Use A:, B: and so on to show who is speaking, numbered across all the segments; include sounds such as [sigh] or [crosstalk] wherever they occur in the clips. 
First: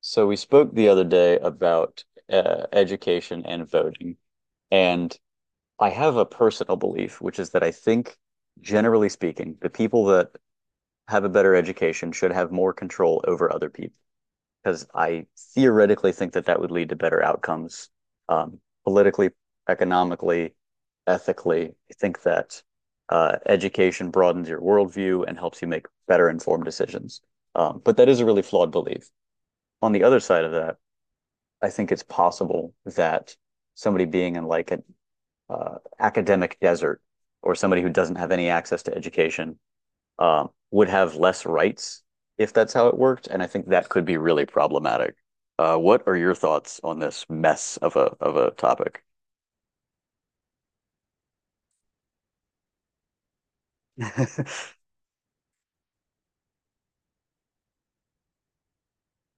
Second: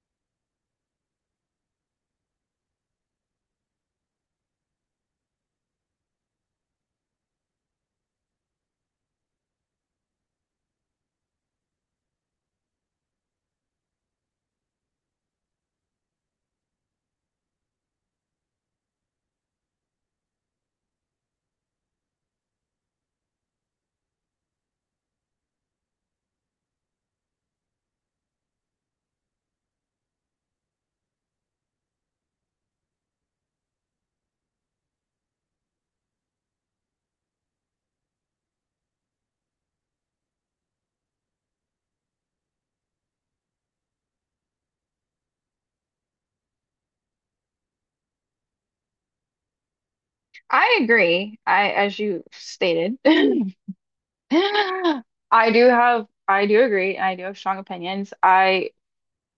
A: So we spoke the other day about education and voting, and I have a personal belief, which is that I think, generally speaking, the people that have a better education should have more control over other people, because I theoretically think that that would lead to better outcomes, um, politically, economically, ethically. I think that education broadens your worldview and helps you make better informed decisions. But that is a really flawed belief. On the other side of that, I think it's possible that somebody being in like an academic desert or somebody who doesn't have any access to education would have less rights if that's how it worked. And I think that could be really problematic. What are your thoughts on this mess of a topic?
B: I agree. I, as you stated, [laughs] I
A: [laughs]
B: do have, I do agree. I do have strong opinions. I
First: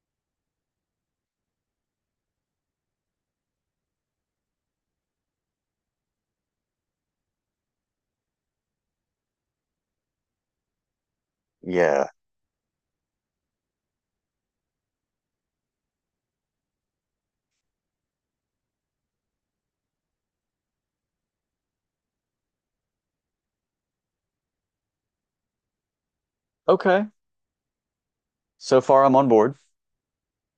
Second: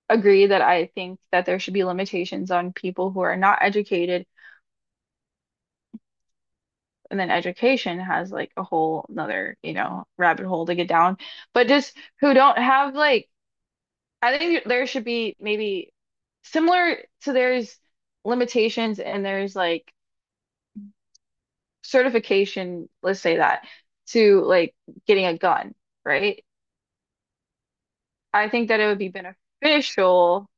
B: agree that I think that there should be limitations on people who are not educated. And then education has like a whole another, rabbit hole to get down. But just
A: Yeah.
B: who don't have like, I think there should be maybe similar to there's limitations and there's like certification, let's say that, to like getting a gun, right?
A: Okay.
B: I think that
A: So
B: it would
A: far,
B: be
A: I'm on board.
B: beneficial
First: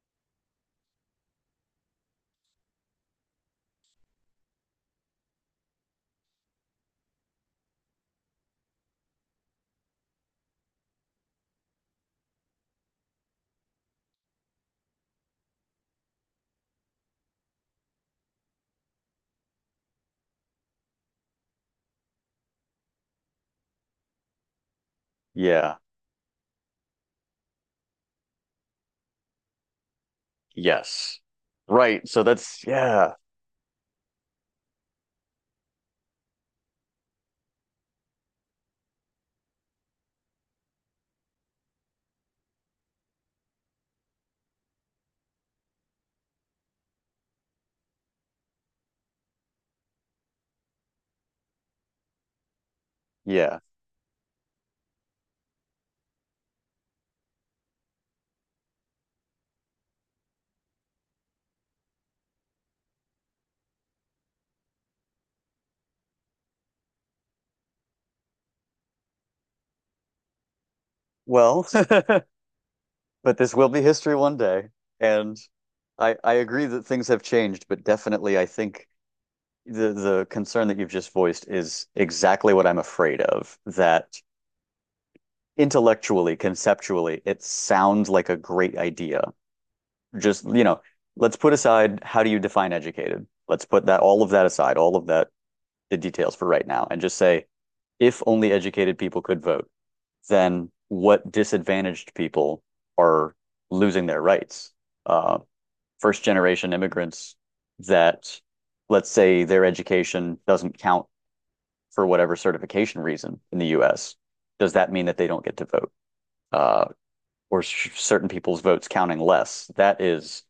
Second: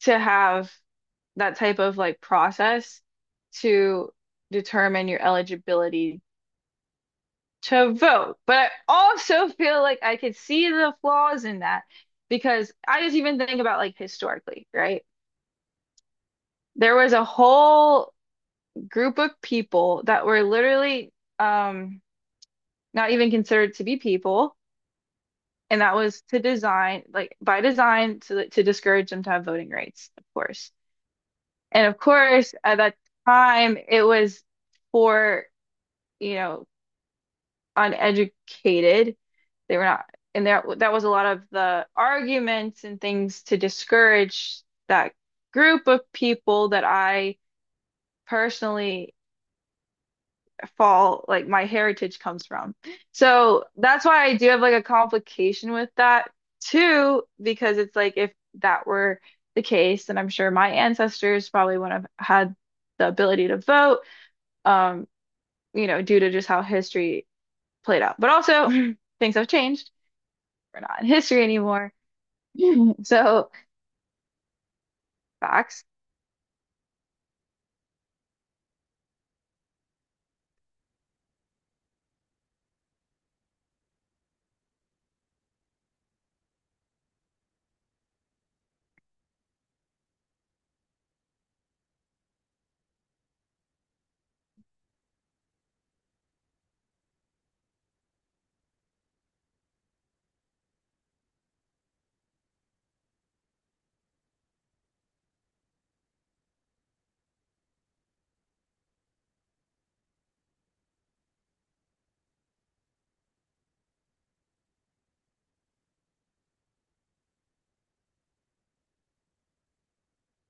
B: to have that type of like process to determine your eligibility to vote. But I also feel like I could see the flaws in that because I just even think about like historically, right? There was a whole group of people that were literally um, not even considered to be people,
A: Yeah.
B: and that was to design, like by design, to discourage them to have voting rights, of course.
A: Yes.
B: And of
A: Right. So
B: course,
A: that's
B: at that
A: yeah.
B: time, it was for, you know, uneducated. They were not, and there that was a lot of the arguments and things to discourage that group of people that I personally fall, like my heritage comes from.
A: Yeah.
B: So that's why I do have like a complication with that too, because it's like if that were the case, then I'm sure my ancestors probably wouldn't have had the ability to vote. Um, due to just how history played out. But also, [laughs] things have changed. We're not in history
A: Well,
B: anymore.
A: [laughs]
B: [laughs]
A: but
B: So,
A: this will be history one day. And
B: facts.
A: I agree that things have changed, but definitely I think the concern that you've just voiced is exactly what I'm afraid of. That intellectually, conceptually, it sounds like a great idea. Just, you know, let's put aside how do you define educated? Let's put that all of that aside, all of that the details for right now, and just say if only educated people could vote, then what disadvantaged people are losing their rights? Uh, First generation immigrants that, let's say, their education doesn't count for whatever certification reason in the US, does that mean that they don't get to vote? Uh, or certain people's votes counting less? That is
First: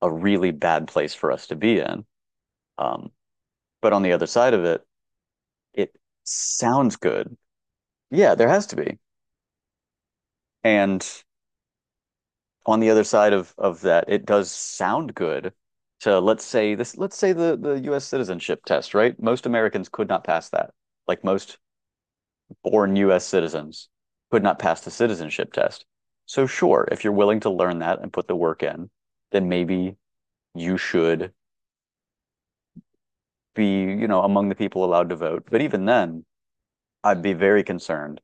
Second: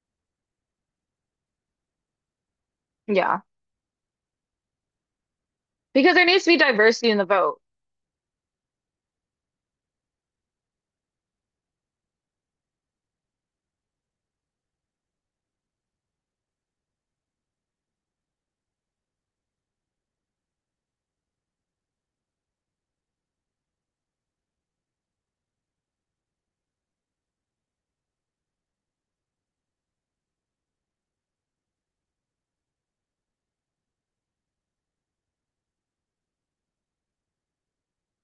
A: a really bad place for us to be in. Um,
B: Yeah.
A: but on the other side of it, it
B: Because there needs to be
A: sounds
B: diversity in the
A: good.
B: vote.
A: Yeah, there has to be. And on the other side of that, it does sound good to let's say the US citizenship test, right? Most Americans could not pass that. Like most born US citizens could not pass the citizenship test. So sure, if you're willing to learn that and put the work in, then maybe you should be, you know, among the people allowed to vote. But even then, I'd be very concerned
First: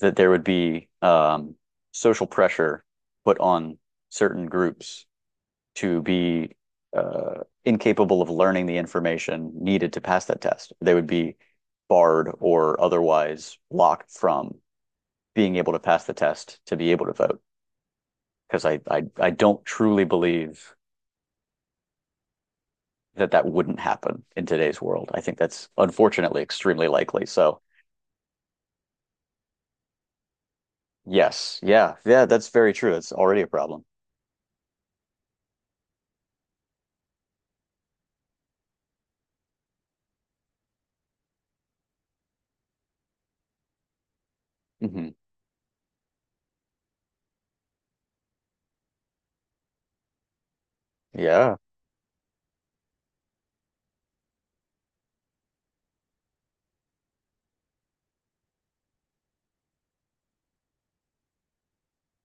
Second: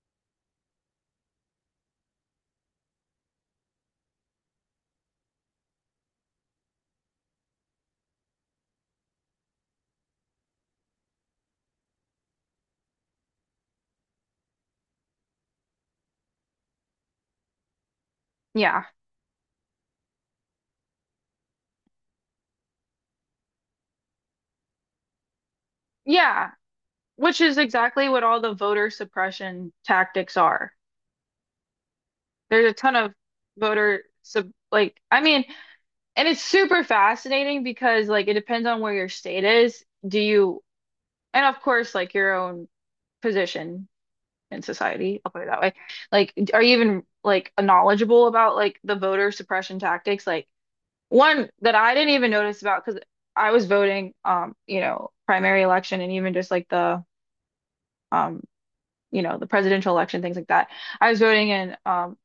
A: that there would be social pressure put on certain groups to be incapable of learning the information needed to pass that test. They would be barred or otherwise blocked from being able to pass the test to be able to vote. Because I,
B: Yeah.
A: I, I don't truly believe that that wouldn't happen in today's world. I think that's unfortunately
B: Yeah.
A: extremely likely.
B: Which is
A: So
B: exactly what all the voter suppression tactics are.
A: yes, yeah, yeah, that's
B: There's
A: very
B: a
A: true.
B: ton
A: It's
B: of
A: already a problem.
B: voter sub like I mean, and it's super fascinating because like it depends on where your state is. Do you and of course like your own position in
A: Hmm.
B: society. I'll put it that way. Like, are you even like knowledgeable about like the voter suppression tactics? Like one
A: Yeah.
B: that I didn't even notice about because I was voting, primary election and even just like the, um, the presidential election, things like that. I was voting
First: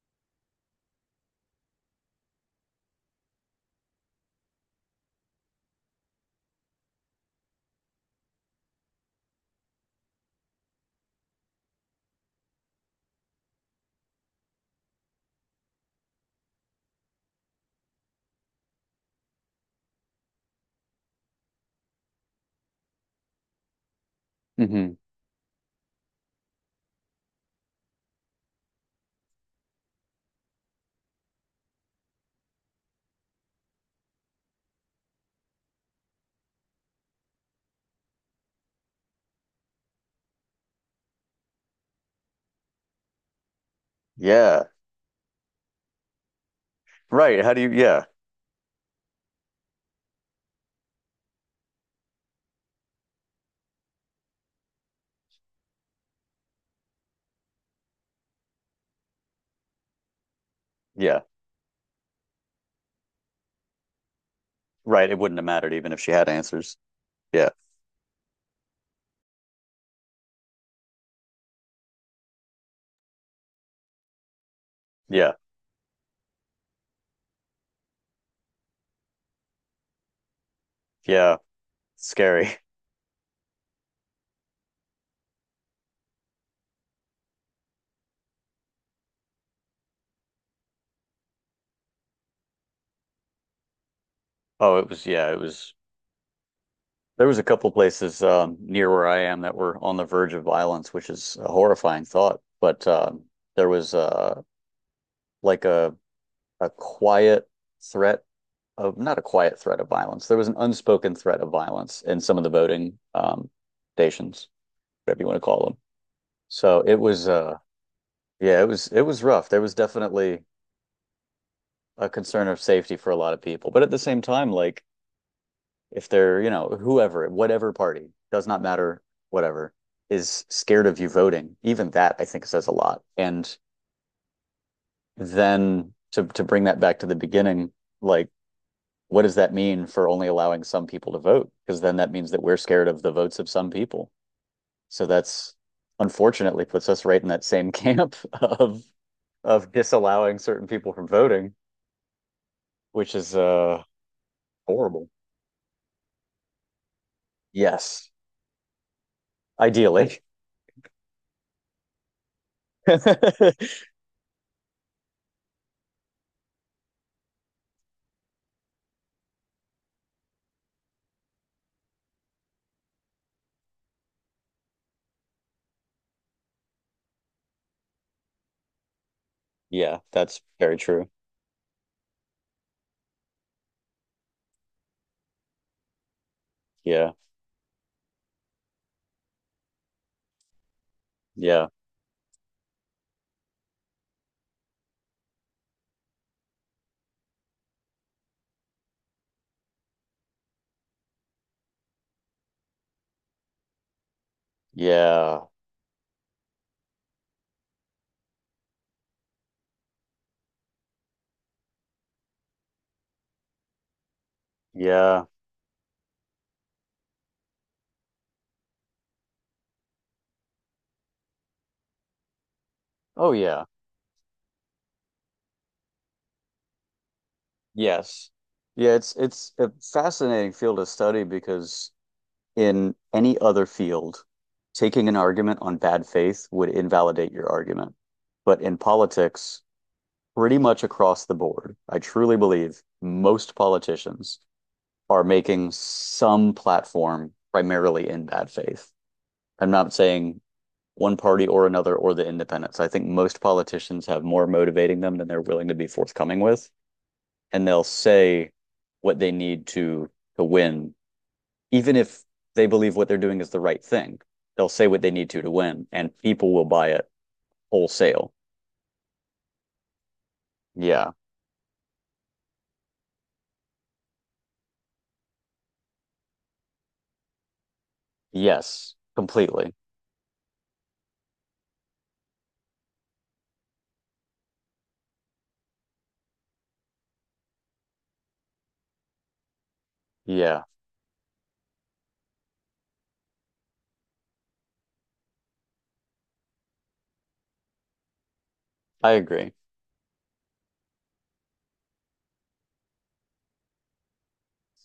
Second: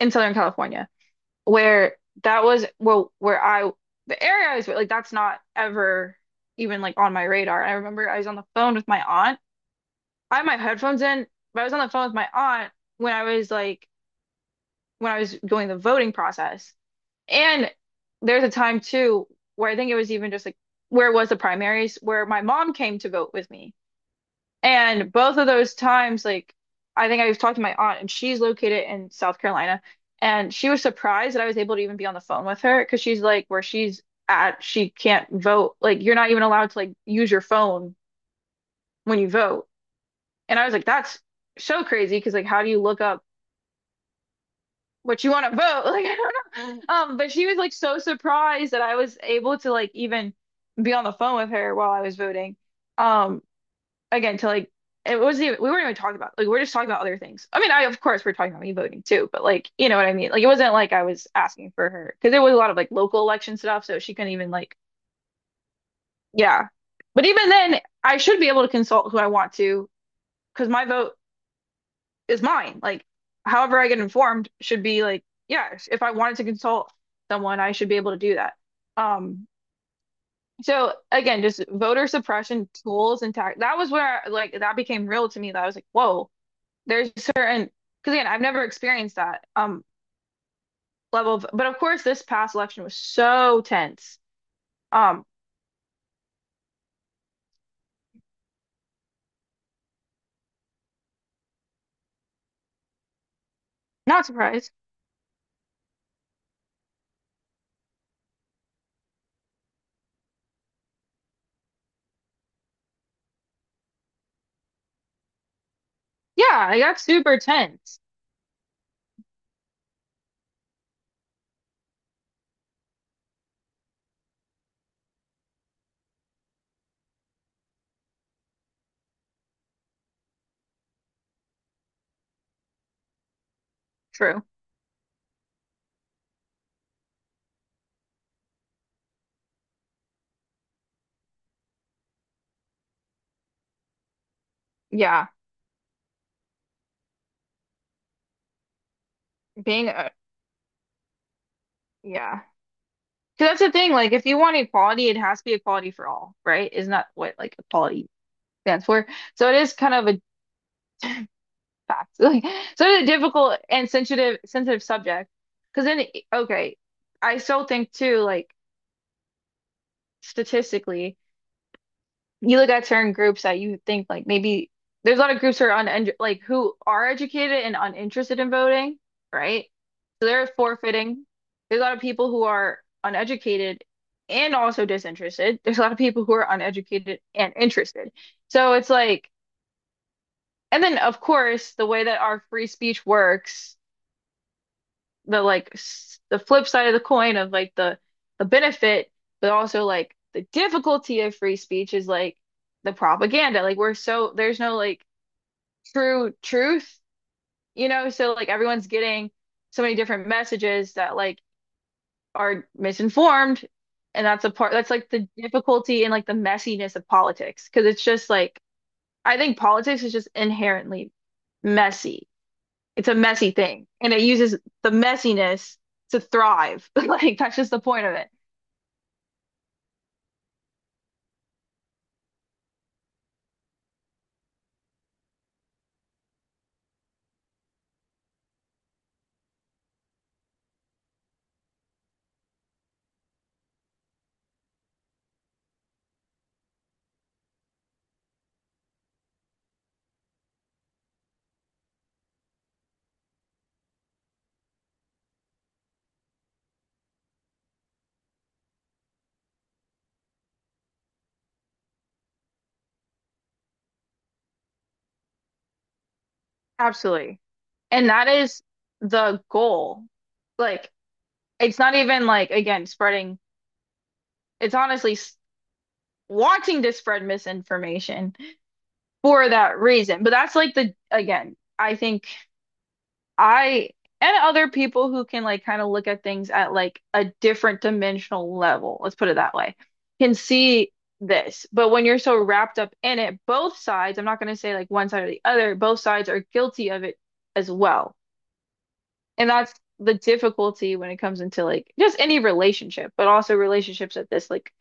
B: in Southern California where that was, well, where I, the area I was, like, that's not ever even like on my radar. And I remember I was on the phone with my aunt. I had my headphones in, but I was on the phone with my aunt when I was like when I was going the voting process. And there's a time too where I think it was even just like where it was the primaries where my mom came to vote with me.
A: Hmm.
B: And both of those times, like I think I was talking to my aunt and she's located in South Carolina and she was surprised that I was able to even be on the phone with her because she's like where she's at, she can't vote. Like you're not even allowed to like use your phone when you vote. And I was like, that's so crazy because like how do you look up
A: Yeah.
B: what you want to vote [laughs] like I don't know but
A: Right.
B: she
A: How
B: was
A: do you?
B: like so
A: Yeah.
B: surprised that I was able to like even be on the phone with her while I was voting um again to like it wasn't even we weren't even talking about like we're just talking about other things I mean I of course we're talking about me voting too but like you know what I mean like it wasn't like I
A: Yeah.
B: was asking for her because there was a lot of like local election stuff so she couldn't even like
A: Right. It wouldn't have mattered even if she had
B: yeah
A: answers.
B: but
A: Yeah.
B: even then I should be able to consult who I want to because my vote is mine. Like, however I get informed should be like,
A: Yeah.
B: yeah, if I wanted to consult someone, I should be able to do that. Um, so
A: Yeah.
B: again, just voter
A: Scary.
B: suppression tools and tact. That was where like that became real to me. That I was like, whoa, there's certain because again, I've never experienced that level of. But of course, this past election was so tense.
A: Oh, it was,
B: Um,
A: yeah, it was. There was a couple places near where I am that were on the verge of violence, which is a horrifying thought. But there was
B: not surprised.
A: like a quiet threat of not a quiet threat of violence. There was an unspoken threat of violence in some of the voting stations, whatever you want to call them.
B: Yeah,
A: So
B: I
A: it
B: got
A: was,
B: super tense.
A: yeah, it was rough. There was definitely a concern of safety for a lot of people, but at the same time, like if they're, you know, whoever, whatever party, does not matter, whatever, is scared of you voting, even that I think says a lot. And
B: True.
A: then to bring that back to the beginning, like what does that mean for only allowing some people to vote? Because then that means that we're scared of the votes of some people. So
B: Yeah,
A: that's unfortunately puts us right in that same [laughs] camp of
B: being a
A: disallowing certain people from voting,
B: yeah.
A: which is
B: 'Cause that's the thing, like if you want
A: Horrible.
B: equality, it has to be equality for all, right? Isn't that what like
A: Yes,
B: equality stands for? So it is kind of
A: ideally.
B: a fact. [laughs] Like so it's a difficult
A: [laughs]
B: and sensitive subject. Because then okay, I still think too, like statistically. You look at certain groups that you think like maybe there's a lot of groups who are un like who are educated and uninterested in voting, right?
A: Yeah,
B: So
A: that's
B: they're
A: very true.
B: forfeiting. There's a lot of people who are uneducated and also disinterested. There's a lot of people who are
A: Yeah.
B: uneducated and interested. So it's like, and then of
A: Yeah.
B: course, the way that our free speech works the like s- the flip side of the coin of like the benefit, but also like the difficulty of free speech is like the propaganda. Like we're so there's no like
A: Yeah.
B: true truth, you know? So like everyone's getting so many different messages that like are misinformed, and that's a part that's like
A: Yeah.
B: the difficulty and like the messiness of politics because it's just like I think politics is just inherently messy. It's a
A: Oh
B: messy
A: yeah.
B: thing, and it uses the messiness to thrive. [laughs] Like that's just the point of
A: Yes.
B: it.
A: Yeah, it's a fascinating field to study because in any other field, taking an argument on bad faith would invalidate your argument. But in politics, pretty much across the board, I truly believe most politicians are making some platform primarily in bad faith. I'm not saying one party or another or the independents. I think most politicians have more motivating them than they're willing to be forthcoming with, and they'll say what they need to win, even if they believe what they're doing is the right thing. They'll say what they need to win, and people will buy it
B: Absolutely. And that
A: wholesale.
B: is the goal. Like
A: Yeah.
B: it's not even like again spreading. It's honestly s- wanting to spread misinformation
A: Yes.
B: for
A: Completely.
B: that reason. But that's like the again, I think I and other people who can like kind of look at things at like a different dimensional level, let's put it that way, can
A: Yeah.
B: see this. But when you're so wrapped up in it, both sides, I'm not going to say like one side or the other, both sides are guilty of it as well.
A: I agree.
B: And that's the difficulty when it comes into like just any relationship, but also relationships at this like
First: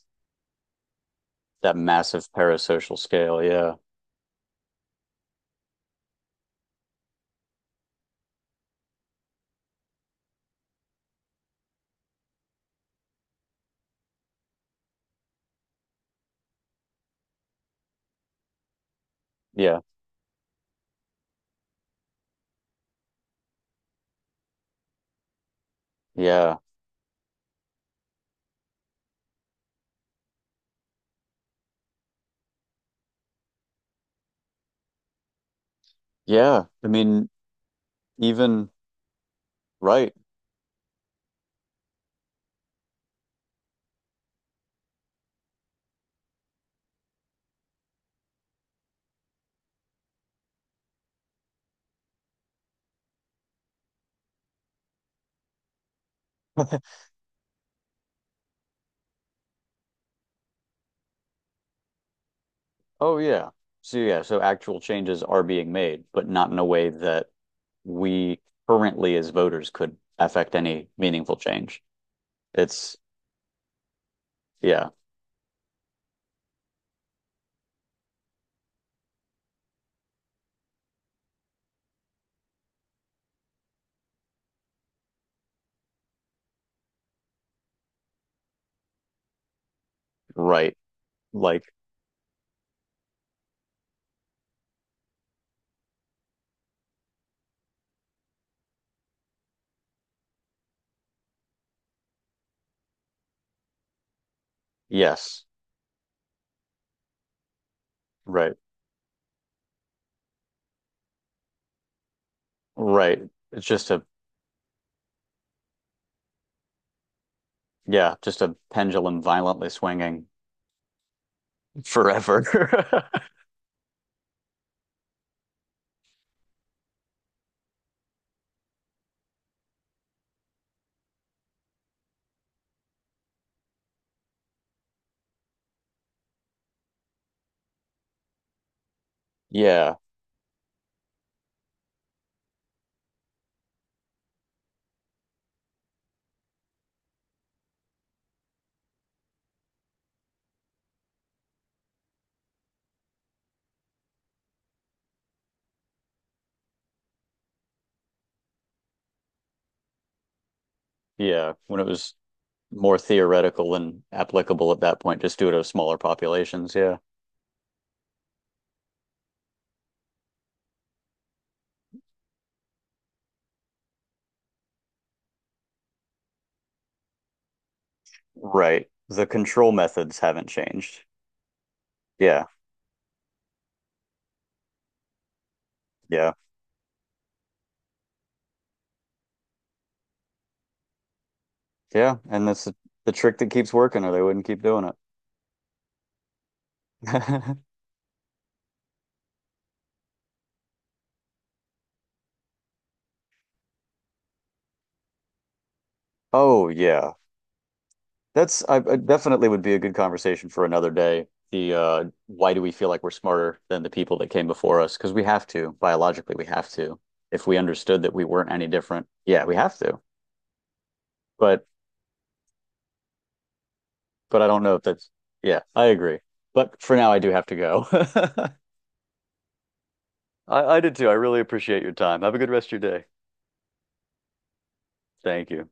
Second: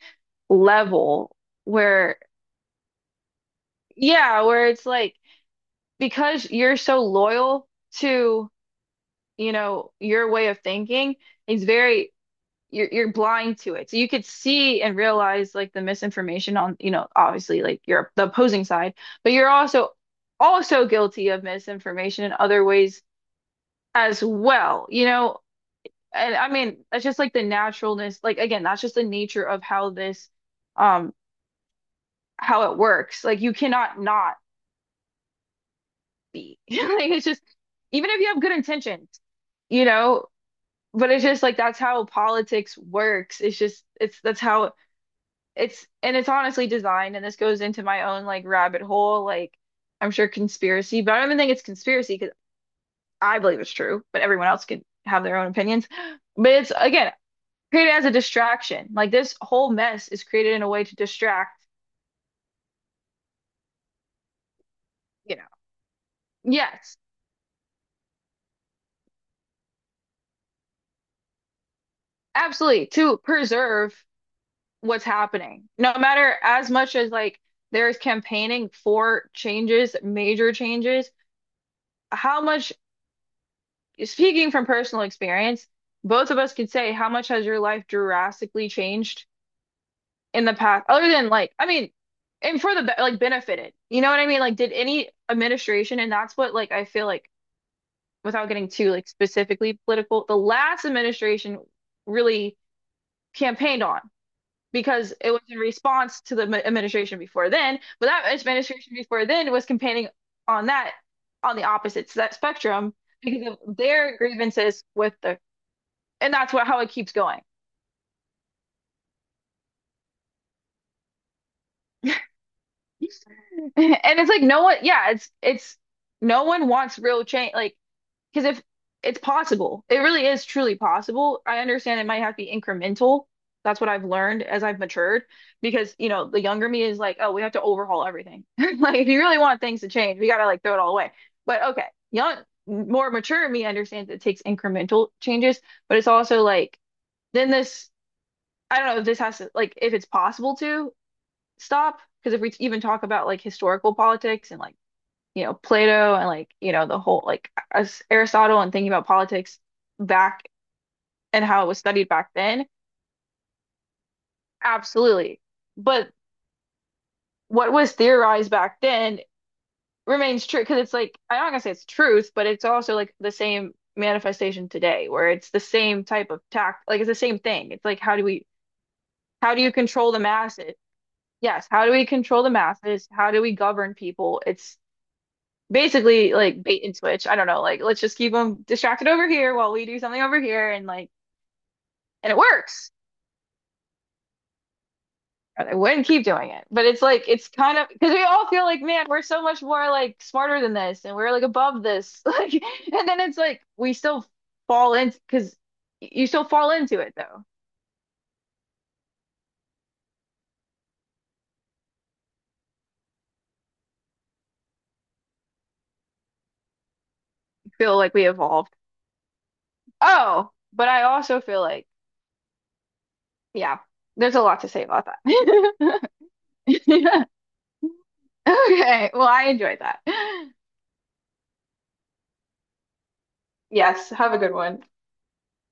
B: level
A: That
B: where,
A: massive parasocial scale. Yeah.
B: yeah, where it's like because you're so loyal to, your way of thinking. It's very you're blind to it. So you could see and realize like the misinformation on, obviously like you're the opposing side, but you're
A: Yeah.
B: also also guilty of misinformation in other ways as well, you know. And I
A: Yeah.
B: mean, that's just like the naturalness, like again, that's just the nature of how this um how it works. Like you cannot not be.
A: Yeah.
B: [laughs]
A: I
B: Like it's
A: mean,
B: just even if you have good
A: even
B: intentions, you
A: right.
B: know, but it's just like that's how politics works. It's just it's that's how it's and it's honestly designed, and this goes into my own like rabbit hole, like I'm sure conspiracy, but I don't even think it's conspiracy because I believe it's true, but everyone else can have their own opinions. [gasps] But it's again created as a distraction. Like this whole mess is created in a way to distract,
A: Oh yeah. So yeah, so actual changes
B: you
A: are
B: know.
A: being made, but not in a way
B: Yes,
A: that we currently as voters could affect any meaningful change.
B: absolutely,
A: It's
B: to preserve
A: yeah,
B: what's happening. No matter as much as like there's campaigning for changes, major changes, how much speaking from personal experience, both of us could say how much has your life drastically changed in the
A: right.
B: past, other than like,
A: Like
B: I mean, and for the be- like benefited. You know what I mean? Like, did any administration, and that's what like I feel like without getting too like specifically political, the last administration really campaigned on because it was
A: yes,
B: in response to the m- administration before then, but that
A: right,
B: administration before then was campaigning on that on the opposite s- that spectrum
A: right.
B: because
A: It's
B: of
A: just a
B: their grievances with the and that's what how it keeps going.
A: yeah, just a pendulum violently swinging forever. [laughs]
B: [laughs] And it's like no one, yeah, it's no one wants real change, like because if it's possible, it really is truly possible. I understand it might have to be incremental. That's what I've learned as I've matured, because you know the younger me is like, oh, we have to overhaul everything. [laughs] Like if you really want things to
A: Yeah,
B: change, we gotta like throw it all away. But okay, young, more mature me understands it takes incremental changes, but it's also like then this. I don't know if this has to like if it's possible to stop because if we even talk about like historical politics and like you know Plato and like you know the whole like as Aristotle and thinking about politics back and
A: yeah.
B: how it was
A: When it
B: studied
A: was
B: back then,
A: more theoretical and applicable at that point, just
B: absolutely.
A: due to smaller
B: But
A: populations. Yeah,
B: what was theorized back then remains true because it's like I'm not gonna say it's truth, but it's also like the same manifestation today where it's the same type of tact, like it's the same thing. It's like how do we
A: right. The
B: how do
A: control
B: you control
A: methods
B: the
A: haven't
B: masses?
A: changed.
B: Yes, how do we control
A: Yeah,
B: the masses? How do we govern people? It's
A: yeah.
B: basically like bait and switch. I don't know, like let's just keep them distracted over here while we do something over here and like
A: Yeah,
B: and it
A: and that's
B: works.
A: the trick that keeps working, or they wouldn't keep doing it.
B: And I wouldn't keep doing it. But it's like it's
A: [laughs]
B: kind of because we all feel like, man, we're so much more like smarter than this and we're like above this. [laughs] Like and then it's like we still fall into because you still
A: Oh
B: fall into it
A: yeah,
B: though.
A: that's I definitely would be a good conversation for another day. The why do we feel like we're smarter than the people that came before us? Because we have to biologically, we have to. If we
B: You feel
A: understood that
B: like
A: we
B: we
A: weren't any
B: evolved.
A: different, yeah, we have to.
B: Oh, but I also feel
A: But
B: like, yeah, there's a
A: I
B: lot
A: don't
B: to
A: know if
B: say about
A: that's yeah, I
B: that.
A: agree. But
B: [laughs]
A: for now, I
B: Yeah.
A: do have to go. [laughs]
B: Okay, well, I enjoyed that.
A: I did too. I really appreciate your time. Have a good rest of your day.
B: Yes, have a good one.
A: Thank you.